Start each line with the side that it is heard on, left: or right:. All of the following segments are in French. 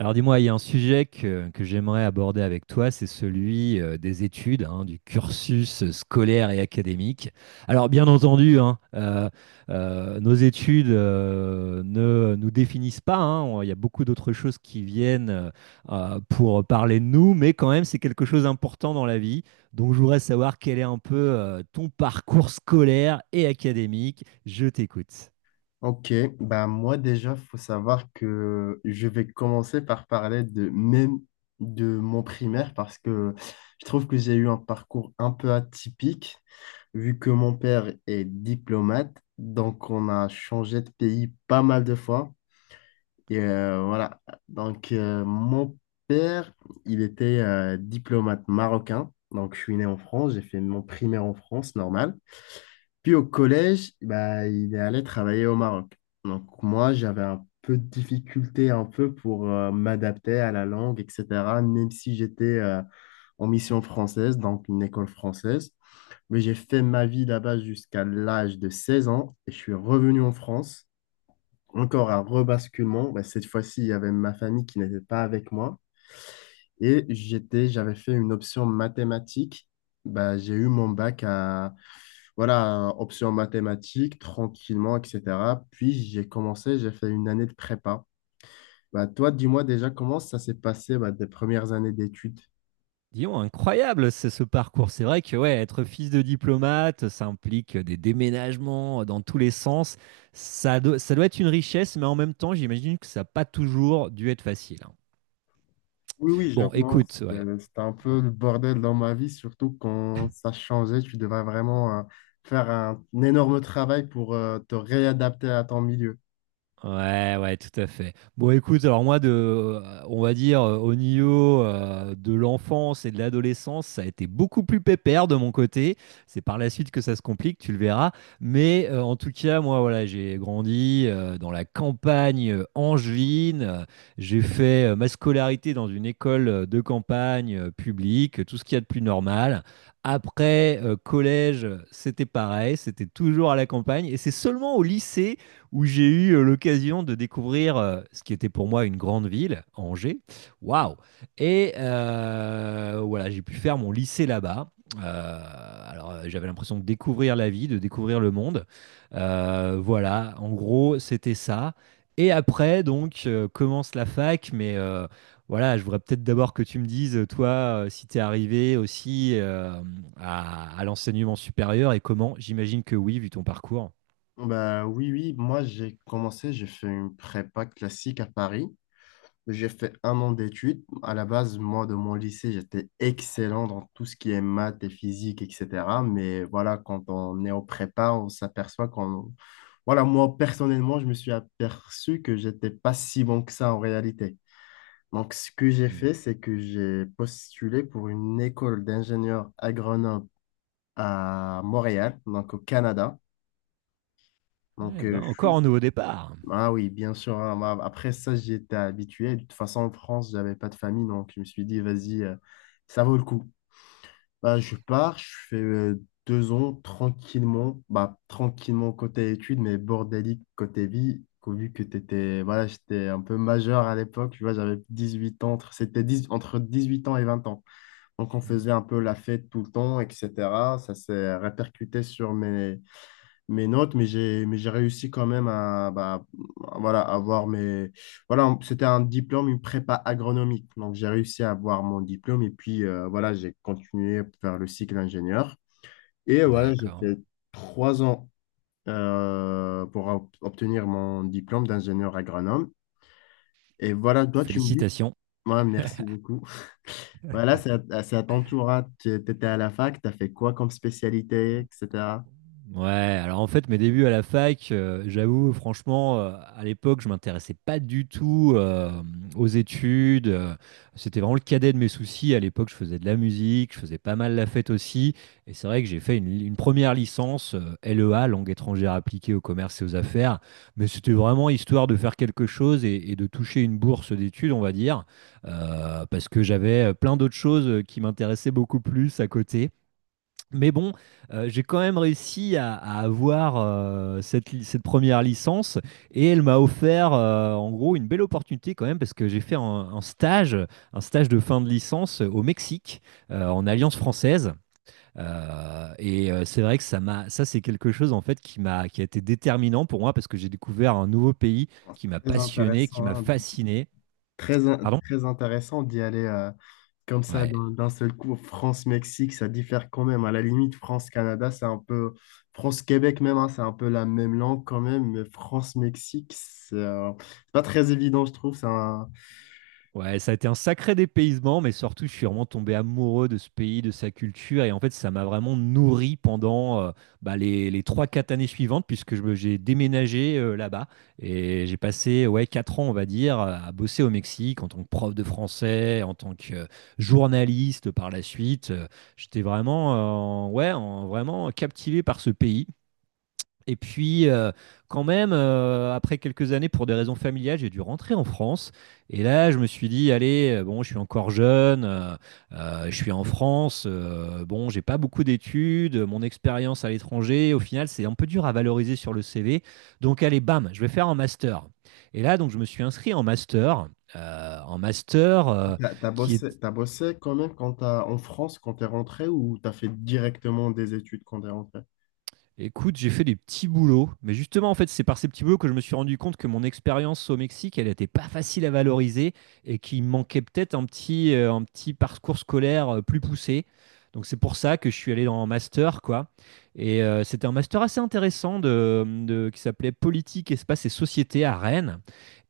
right: Alors dis-moi, il y a un sujet que j'aimerais aborder avec toi, c'est celui des études, hein, du cursus scolaire et académique. Alors bien entendu, hein, nos études ne nous définissent pas, hein, il y a beaucoup d'autres choses qui viennent pour parler de nous, mais quand même c'est quelque chose d'important dans la vie. Donc je voudrais savoir quel est un peu ton parcours scolaire et académique. Je t'écoute.
left: Ok, bah moi déjà, faut savoir que je vais commencer par parler de même de mon primaire parce que je trouve que j'ai eu un parcours un peu atypique vu que mon père est diplomate, donc on a changé de pays pas mal de fois. Et voilà. Donc, mon père, il était diplomate marocain. Donc, je suis né en France, j'ai fait mon primaire en France, normal. Puis au collège, bah, il est allé travailler au Maroc. Donc, moi, j'avais un peu de difficulté un peu pour m'adapter à la langue, etc., même si j'étais en mission française, donc une école française. Mais j'ai fait ma vie là-bas jusqu'à l'âge de 16 ans et je suis revenu en France, encore un rebasculement. Bah, cette fois-ci, il y avait ma famille qui n'était pas avec moi. Et j'avais fait une option mathématiques. Bah, j'ai eu mon bac voilà, option mathématiques, tranquillement, etc. Puis j'ai commencé, j'ai fait une année de prépa. Bah, toi, dis-moi déjà comment ça s'est passé, bah, tes premières années d'études.
right: Dis-donc, incroyable ce parcours. C'est vrai que ouais, être fils de diplomate, ça implique des déménagements dans tous les sens. Ça doit être une richesse, mais en même temps, j'imagine que ça n'a pas toujours dû être facile, hein.
left: Oui, oui, je
right: Bon
left: pense.
right: écoute, ouais.
left: C'était un peu le bordel dans ma vie, surtout quand ça changeait. Tu devais vraiment faire un énorme travail pour te réadapter à ton milieu.
right: Ouais, ouais, tout à fait. Bon, écoute, alors moi, on va dire, au niveau de l'enfance et de l'adolescence, ça a été beaucoup plus pépère de mon côté. C'est par la suite que ça se complique, tu le verras. Mais en tout cas, moi, voilà, j'ai grandi dans la campagne angevine. J'ai fait ma scolarité dans une école de campagne publique, tout ce qu'il y a de plus normal. Après, collège, c'était pareil, c'était toujours à la campagne. Et c'est seulement au lycée où j'ai eu l'occasion de découvrir ce qui était pour moi une grande ville, Angers. Waouh! Et voilà, j'ai pu faire mon lycée là-bas. Euh, alors, j'avais l'impression de découvrir la vie, de découvrir le monde. Voilà, en gros, c'était ça. Et après, donc, commence la fac, mais voilà, je voudrais peut-être d'abord que tu me dises, toi, si tu es arrivé aussi à l'enseignement supérieur et comment, j'imagine que oui, vu ton parcours.
left: Bah, oui, oui, moi j'ai commencé, j'ai fait une prépa classique à Paris. J'ai fait un an d'études. À la base, moi, de mon lycée, j'étais excellent dans tout ce qui est maths et physique, etc. Mais voilà, quand on est en prépa, on s'aperçoit qu'on... Voilà, moi, personnellement, je me suis aperçu que j'étais pas si bon que ça en réalité. Donc, ce que j'ai
right: Mmh.
left: fait, c'est que j'ai postulé pour une école d'ingénieurs agronomes à Montréal, donc au Canada. Donc,
right: Eh ben,
left: je
right: encore
left: suis...
right: un nouveau départ.
left: Ah oui, bien sûr, hein. Moi, après ça, j'y étais habitué. De toute façon, en France, j'avais pas de famille, donc je me suis dit, vas-y, ça vaut le coup. Bah, je pars, je fais 2 ans tranquillement, bah, tranquillement côté études, mais bordélique côté vie. Vu que t'étais, voilà, j'étais un peu majeur à l'époque, tu vois, j'avais 18 ans, c'était 10 entre 8 ans et 20 ans. Donc, on
right: Mmh.
left: faisait un peu la fête tout le temps, etc. Ça s'est répercuté sur mes notes, mais j'ai réussi quand même à, bah, voilà, avoir mes... Voilà, c'était un diplôme, une prépa agronomique. Donc, j'ai réussi à avoir mon diplôme et puis, voilà, j'ai continué vers le cycle ingénieur. Et voilà, j'ai
right: D'accord.
left: fait 3 ans pour obtenir mon diplôme d'ingénieur agronome. Et voilà, toi, tu me dis...
right: Félicitations.
left: Ouais, merci beaucoup. Voilà, c'est à ton tour, hein. Tu étais à la fac, tu as fait quoi comme spécialité, etc.
right: Ouais, alors en fait, mes débuts à la fac, j'avoue, franchement, à l'époque, je m'intéressais pas du tout aux études. C'était vraiment le cadet de mes soucis. À l'époque, je faisais de la musique, je faisais pas mal la fête aussi. Et c'est vrai que j'ai fait une première licence, LEA, langue étrangère appliquée au commerce et aux affaires. Mais c'était vraiment histoire de faire quelque chose et de toucher une bourse d'études, on va dire, parce que j'avais plein d'autres choses qui m'intéressaient beaucoup plus à côté. Mais bon, j'ai quand même réussi à, avoir cette première licence et elle m'a offert en gros une belle opportunité quand même parce que j'ai fait un stage de fin de licence au Mexique en Alliance française. Et c'est vrai que ça c'est quelque chose en fait qui a été déterminant pour moi parce que j'ai découvert un nouveau pays qui m'a
left: Très
right: passionné, qui
left: intéressant,
right: m'a
left: hein.
right: fasciné. Pardon?
left: Très intéressant d'y aller comme ça
right: Ouais.
left: d'un seul coup. France-Mexique, ça diffère quand même. À la limite, France-Canada, c'est un peu. France-Québec même, hein, c'est un peu la même langue quand même. Mais France-Mexique, c'est pas très évident, je trouve. C'est un...
right: Ouais, ça a été un sacré dépaysement, mais surtout, je suis vraiment tombé amoureux de ce pays, de sa culture, et en fait, ça m'a vraiment nourri pendant les 3-4 années suivantes, puisque j'ai déménagé là-bas, et j'ai passé ouais, 4 ans, on va dire, à bosser au Mexique en tant que prof de français, en tant que journaliste par la suite. J'étais vraiment, ouais, vraiment captivé par ce pays, et puis, quand même, après quelques années, pour des raisons familiales, j'ai dû rentrer en France. Et là, je me suis dit, allez, bon, je suis encore jeune, je suis en France, bon, j'ai pas beaucoup d'études, mon expérience à l'étranger, au final, c'est un peu dur à valoriser sur le CV. Donc, allez, bam, je vais faire un master. Et là, donc, je me suis inscrit en master. En master
left: T'as, t'as
right: qui est
left: bossé, t'as bossé quand même quand en France quand t'es rentré ou t'as fait directement des études quand t'es rentré?
right: Écoute, j'ai fait des petits boulots, mais justement, en fait, c'est par ces petits boulots que je me suis rendu compte que mon expérience au Mexique, elle n'était pas facile à valoriser et qu'il manquait peut-être un petit parcours scolaire plus poussé. Donc, c'est pour ça que je suis allé dans un master, quoi. Et c'était un master assez intéressant qui s'appelait Politique, Espace et Société à Rennes.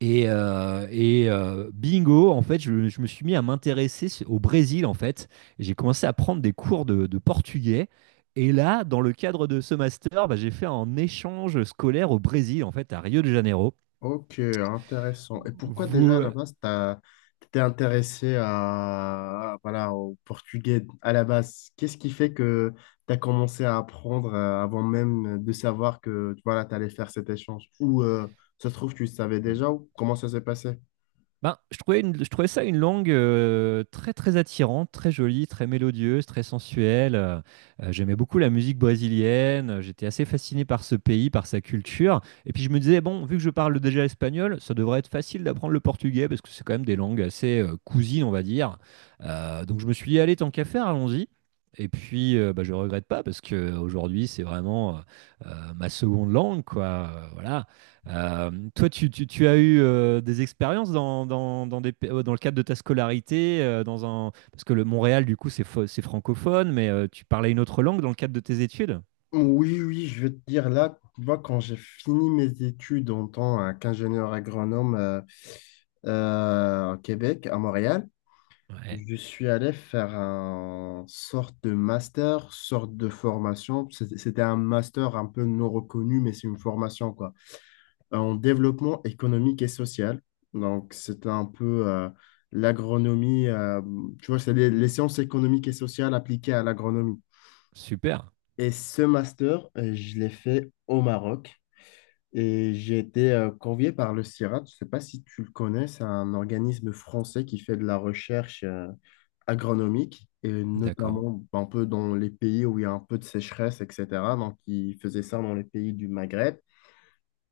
right: Et, bingo, en fait, je me suis mis à m'intéresser au Brésil, en fait. Et j'ai commencé à prendre des cours de portugais. Et là, dans le cadre de ce master, bah, j'ai fait un échange scolaire au Brésil, en fait, à Rio de Janeiro.
left: Ok, intéressant. Et pourquoi déjà à
right: Vous...
left: la base, t'étais intéressé à, voilà, au portugais à la base? Qu'est-ce qui fait que tu as commencé à apprendre avant même de savoir que voilà, tu allais faire cet échange? Ou ça se trouve, tu le savais déjà ou comment ça s'est passé?
right: Ben, je trouvais, je trouvais ça une langue très très attirante, très jolie, très mélodieuse, très sensuelle. J'aimais beaucoup la musique brésilienne, j'étais assez fasciné par ce pays, par sa culture. Et puis je me disais, bon, vu que je parle déjà espagnol, ça devrait être facile d'apprendre le portugais parce que c'est quand même des langues assez cousines, on va dire. Donc je me suis dit, allez, tant qu'à faire, allons-y. Et puis, je regrette pas parce que aujourd'hui, c'est vraiment ma seconde langue, quoi. Voilà. Toi, tu as eu des expériences dans le cadre de ta scolarité, parce que le Montréal, du coup, c'est francophone, mais tu parlais une autre langue dans le cadre de tes études?
left: Oui, oui, je veux te dire là, tu vois, quand j'ai fini mes études en tant qu'ingénieur agronome au Québec, à Montréal,
right: Ouais,
left: je suis allé faire un sorte de master, sorte de formation. C'était un master un peu non reconnu, mais c'est une formation, quoi. En développement économique et social. Donc, c'était un peu l'agronomie. Tu vois, c'est les sciences économiques et sociales appliquées à l'agronomie.
right: super,
left: Et ce master, je l'ai fait au Maroc. Et j'ai été convié par le CIRAD, je ne sais pas si tu le connais, c'est un organisme français qui fait de la recherche agronomique, et
right: d'accord.
left: notamment ben, un peu dans les pays où il y a un peu de sécheresse, etc. Donc, il faisait ça dans les pays du Maghreb.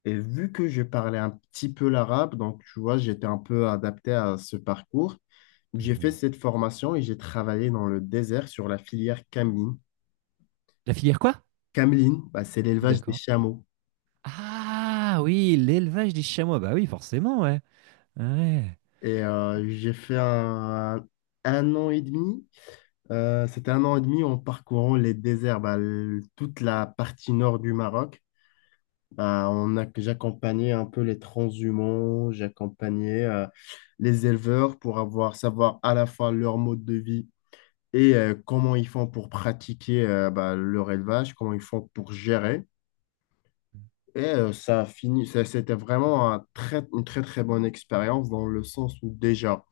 left: Et vu que je parlais un petit peu l'arabe, donc tu vois, j'étais un peu adapté à ce parcours. J'ai fait
right: Mhm.
left: cette formation et j'ai travaillé dans le désert sur la filière cameline.
right: La filière quoi?
left: Cameline, bah, c'est l'élevage des
right: D'accord.
left: chameaux.
right: Ah oui, l'élevage des chamois, bah oui, forcément, ouais. Ouais,
left: Et j'ai fait un an et demi. C'était un an et demi en parcourant les déserts, bah, toute la partie nord du Maroc. Bah, j'accompagnais un peu les transhumants, j'accompagnais les éleveurs pour savoir à la fois leur mode de vie et comment ils font pour pratiquer bah, leur élevage, comment ils font pour gérer. Et ça a fini, ça- c'était vraiment une très très bonne expérience dans le sens où déjà,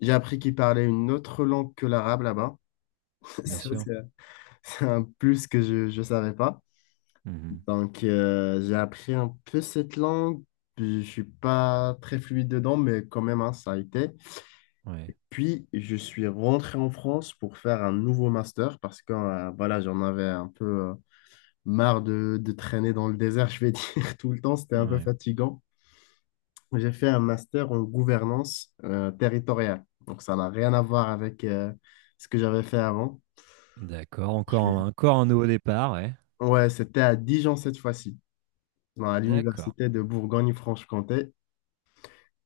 left: j'ai appris qu'ils parlaient une autre langue que l'arabe là-bas.
right: bien
left: Ça,
right: sûr.
left: c'est un plus que je ne savais pas.
right: Mhm.
left: Donc, j'ai appris un peu cette langue. Je suis pas très fluide dedans, mais quand même, hein, ça a été.
right: Ouais,
left: Et puis, je suis rentré en France pour faire un nouveau master parce que voilà, j'en avais un peu marre de traîner dans le désert, je vais dire, tout le temps. C'était un peu
right: ouais.
left: fatigant. J'ai fait un master en gouvernance territoriale. Donc, ça n'a rien à voir avec ce que j'avais fait avant.
right: D'accord,
left: Je
right: encore,
left: l'ai-
right: encore un nouveau départ, ouais.
left: Ouais, c'était à Dijon cette fois-ci, à
right: D'accord.
left: l'université de Bourgogne-Franche-Comté.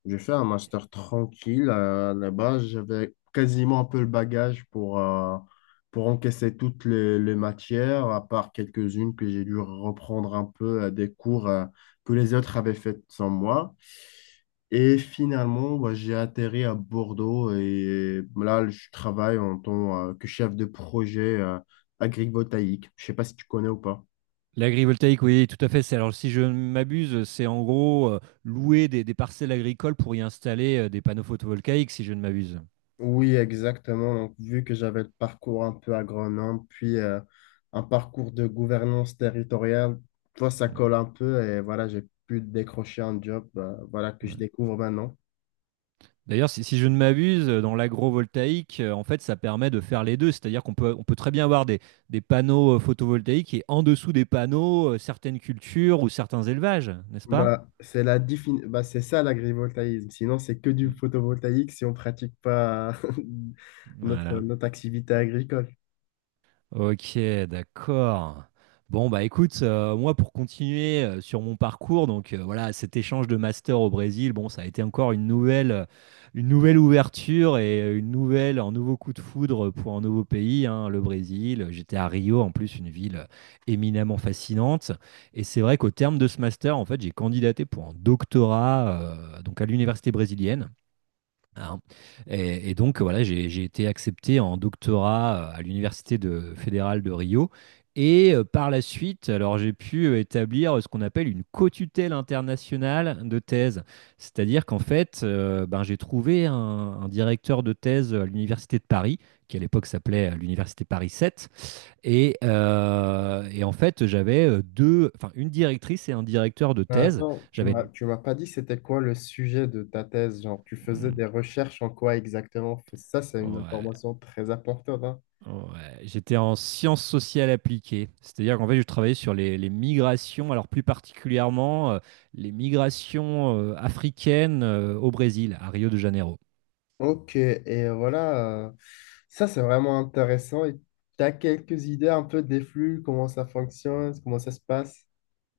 left: J'ai fait un master tranquille là-bas. J'avais quasiment un peu le bagage pour encaisser toutes les matières, à part quelques-unes que j'ai dû reprendre un peu des cours que les autres avaient fait sans moi. Et finalement, bah, j'ai atterri à Bordeaux et là, je travaille en tant que chef de projet agrivoltaïque. Je sais pas si tu connais ou pas.
right: L'agrivoltaïque, oui, tout à fait. Alors, si je ne m'abuse, c'est en gros louer des parcelles agricoles pour y installer des panneaux photovoltaïques, si je ne m'abuse.
left: Oui, exactement. Donc, vu que j'avais le parcours un peu agronome, puis un parcours de gouvernance territoriale, toi, ça
right: Mm,
left: colle un peu et voilà, j'ai pu décrocher un job voilà, que je
right: ouais.
left: découvre maintenant.
right: D'ailleurs, si je ne m'abuse, dans l'agrovoltaïque, en fait, ça permet de faire les deux. C'est-à-dire qu'on peut très bien avoir des panneaux photovoltaïques et en dessous des panneaux, certaines cultures ou certains élevages, n'est-ce pas?
left: Bah, bah, c'est ça l'agrivoltaïsme. Sinon, c'est que du
right: Mm,
left: photovoltaïque si on ne pratique pas notre,
right: Voilà.
left: notre activité agricole.
right: Ok, d'accord. Bon, bah écoute, moi pour continuer sur mon parcours, donc voilà, cet échange de master au Brésil, bon, ça a été encore une nouvelle ouverture et un nouveau coup de foudre pour un nouveau pays, hein, le Brésil. J'étais à Rio, en plus, une ville éminemment fascinante. Et c'est vrai qu'au terme de ce master, en fait, j'ai candidaté pour un doctorat, donc à l'université brésilienne hein. Et donc, voilà, j'ai été accepté en doctorat à l'Université fédérale de Rio. Et par la suite, alors j'ai pu établir ce qu'on appelle une co-tutelle internationale de thèse. C'est-à-dire qu'en fait, ben, j'ai trouvé un directeur de thèse à l'Université de Paris, qui à l'époque s'appelait l'Université Paris 7. Et en fait, j'avais deux, enfin une directrice et un directeur de thèse.
left: Attends, tu
right: J'avais.
left: m'as, tu m'as pas dit c'était quoi le sujet de ta thèse, genre tu faisais
right: Hmm,
left: des recherches en quoi exactement? Ça, c'est une
right: ouais,
left: information très importante, hein.
right: Ouais, j'étais en sciences sociales appliquées, c'est-à-dire qu'en fait, je travaillais sur les migrations, alors plus particulièrement les migrations africaines au Brésil, à Rio de Janeiro.
left: Ok, et voilà, ça c'est vraiment intéressant. Et tu as quelques idées un peu des flux, comment ça fonctionne, comment ça se passe?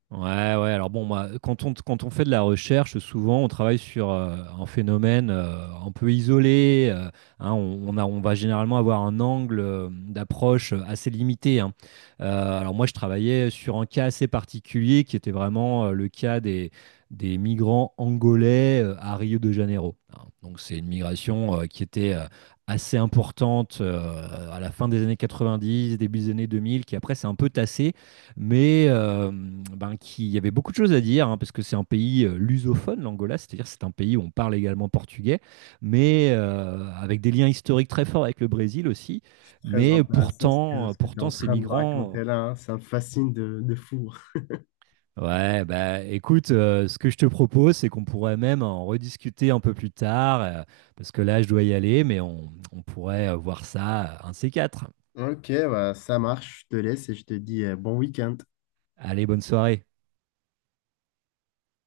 right: Ouais, ouais. Alors bon, moi, quand on fait de la recherche, souvent, on travaille sur un phénomène un peu isolé. Hein, on va généralement avoir un angle d'approche assez limité. Hein. Alors moi, je travaillais sur un cas assez particulier qui était vraiment le cas des migrants angolais à Rio de Janeiro. Hein. Donc c'est une migration qui était assez importante à la fin des années 90, début des années 2000, qui après s'est un peu tassée mais ben, qui, il y avait beaucoup de choses à dire, hein, parce que c'est un pays lusophone, l'Angola, c'est-à-dire c'est un pays où on parle également portugais, mais avec des liens historiques très forts avec le Brésil aussi.
left: C'est très
right: Mais
left: intéressant ce que, ce que tu es
right: pourtant
left: en
right: ces
left: train de me
right: migrants...
left: raconter là, hein. Ça me fascine de fou.
right: Ouais, bah écoute, ce que je te propose, c'est qu'on pourrait même en rediscuter un peu plus tard, parce que là, je dois y aller, mais on pourrait voir ça un de ces quatre.
left: Ok, bah, ça marche, je te laisse et je te dis bon week-end.
right: Allez, bonne soirée.